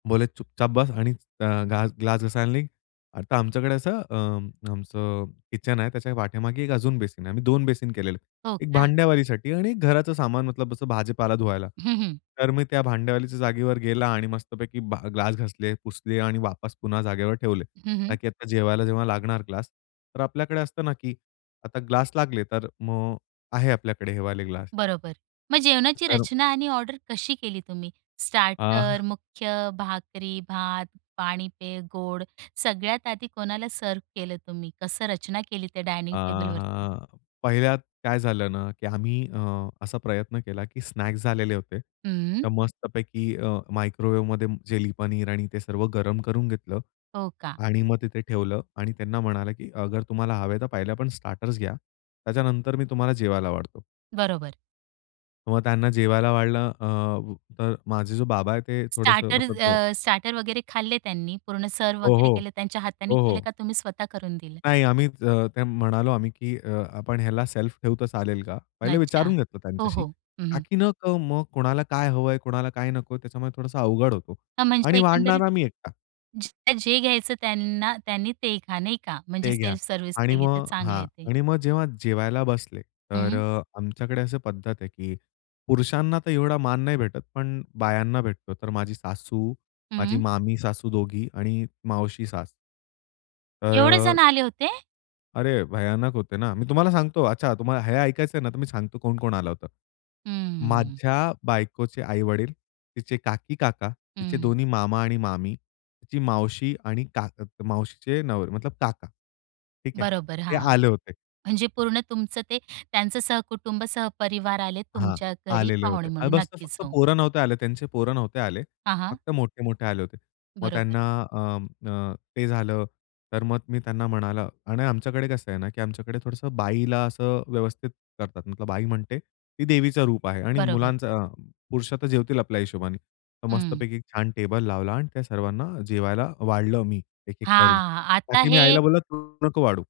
बोलले, "चूपचाप बस आणि अ, ग्ला ग्लास घासायला निघ." आता आमच्याकडे असं अ, आमचं किचन आहे, त्याच्या पाठीमागे एक अजून बेसिन आहे. आम्ही 2 बेसिन केलेले, हो एक का. भांड्यावालीसाठी आणि घराचं सामान मतलब भाजीपाला धुवायला, हं, हं. तर मी त्या भांड्यावालीच्या जागेवर गेला आणि मस्तपैकी भा ग्लास घासले, पुसले आणि वापस पुन्हा जागेवर ठेवले. हं, हं. ताकी आता जेवायला जेव्हा लागणार ग्लास, तर आपल्याकडे असतं ना, की आता ग्लास लागले, तर मग आहे आपल्याकडे हे वाले ग्लास. बरोबर, मग जेवणाची तर रचना आणि ऑर्डर कशी केली तुम्ही. अ स्टार्टर, मुख्य भाकरी, भात, पाणी, पेय, गोड, सगळ्यात आधी कोणाला सर्व्ह केलं तुम्ही, कसं रचना केली त्या अ, डायनिंग टेबलवरती? हां. पहिल्यात काय झालं ना, की आम्ही अ, असा प्रयत्न केला की स्नॅक्स झालेले होते. हं. तर मस्तपैकी अ, मायक्रोवेव्हमध्ये चिली पनीर आणि ते सर्व गरम करून घेतलं हो का. आणि मग तिथे ठेवलं आणि त्यांना म्हटलं की "अगर तुम्हाला हवंय, तर पहिले आपण स्टार्टर्स घ्या. त्याच्यानंतर मी तुम्हाला जेवायला वाढतो." बरोबर. मग त्यांना जेवायला वाढलं अ, अ, माझे जो बाबा आहेत, ते थोडंसं स्टार्टर मतलब अ अ, स्टार्टर वगैरे खाल्ले त्यांनी, पूर्ण सर्व्ह हो, वगैरे हो. केले, त्यांच्या हाताने हो, केले हो. का तुम्ही स्वतः करून दिलं? नाही, आम्ही ज ते म्हणालो आम्ही की अ, "आपण ह्याला सेल्फ ठेवू तर चालेल का?" पहिले अच्छा, विचारून घेतलं हो, त्यांच्याशी, हो. हं. हं. ताकी न क मग कोणाला काय हवंय, कोणाला काय नकोय? त्याच्यामुळे थोडासा अवघड होतो अ, म्हणजे आणि एकंदरीत, वाढणारा मी एकटा. जे जे घ्यायचं त्यांना, त्यांनी ते खा, नाही का? म्हणजे ते घ्या सेल्फ सर्व्हिस आणि केली तर मग हां, चांगलंय ते. आणि मग जेव्हा जेवायला बसले, तर हं. अ, आमच्याकडे अशी पद्धत आहे की पुरुषांना तर एवढा मान नाही भेटत, पण बायांना भेटतो. तर माझी सासू, माझी हं. मामी सासू दोघी आणि मावशी सास. तर एवढे जण अ आले होते? अरे भयानक होते ना. मी तुम्हाला सांगतो अच्छा, तुम्हाला हे ऐकायचंय ना, तर मी सांगतो कोण-कोण आलं होतं. हम्म. माझ्या बायकोचे आई-वडील, तिचे काकी-काका, तिचे हं. दोन्ही मामा आणि मामी, तिची मावशी आणि काक मावशीचे नवरे, मतलब काका. ठीक आहे बरोबर, ते हां. आले होते. म्हणजे पूर्ण तुमचं ते त्यांचं सहकुटुंब सहपरिवार आले हां, तुमच्या घरी आलेले पाहुणे होते आणि म्हणून. बस नक्कीच, फक्त हो. पोरं नव्हते आले, त्यांचे पोरं नव्हते आले. हां, हां. फक्त मोठे-मोठे आले होते. मग बरोबर. त्यांना अ, अ, ते झालं, तर मग मी त्यांना म्हणाल आणि आमच्याकडे कसं आहे ना की आमच्याकडे थोडंसं बाईला असं व्यवस्थित करतात, मतलब बाई म्हणजे ती देवीचं रूप आहे आणि बरोबर. मुलांचं अ, पुरुष तर जेवतील आपल्या हिशोबाने. तर हं. मस्तपैकी छान टेबल लावला आणि त्या सर्वांना जेवायला वाढलं मी एक, एक करून. हां, आता ताकी मी आईला हे बोललो, "तू नको वाढू."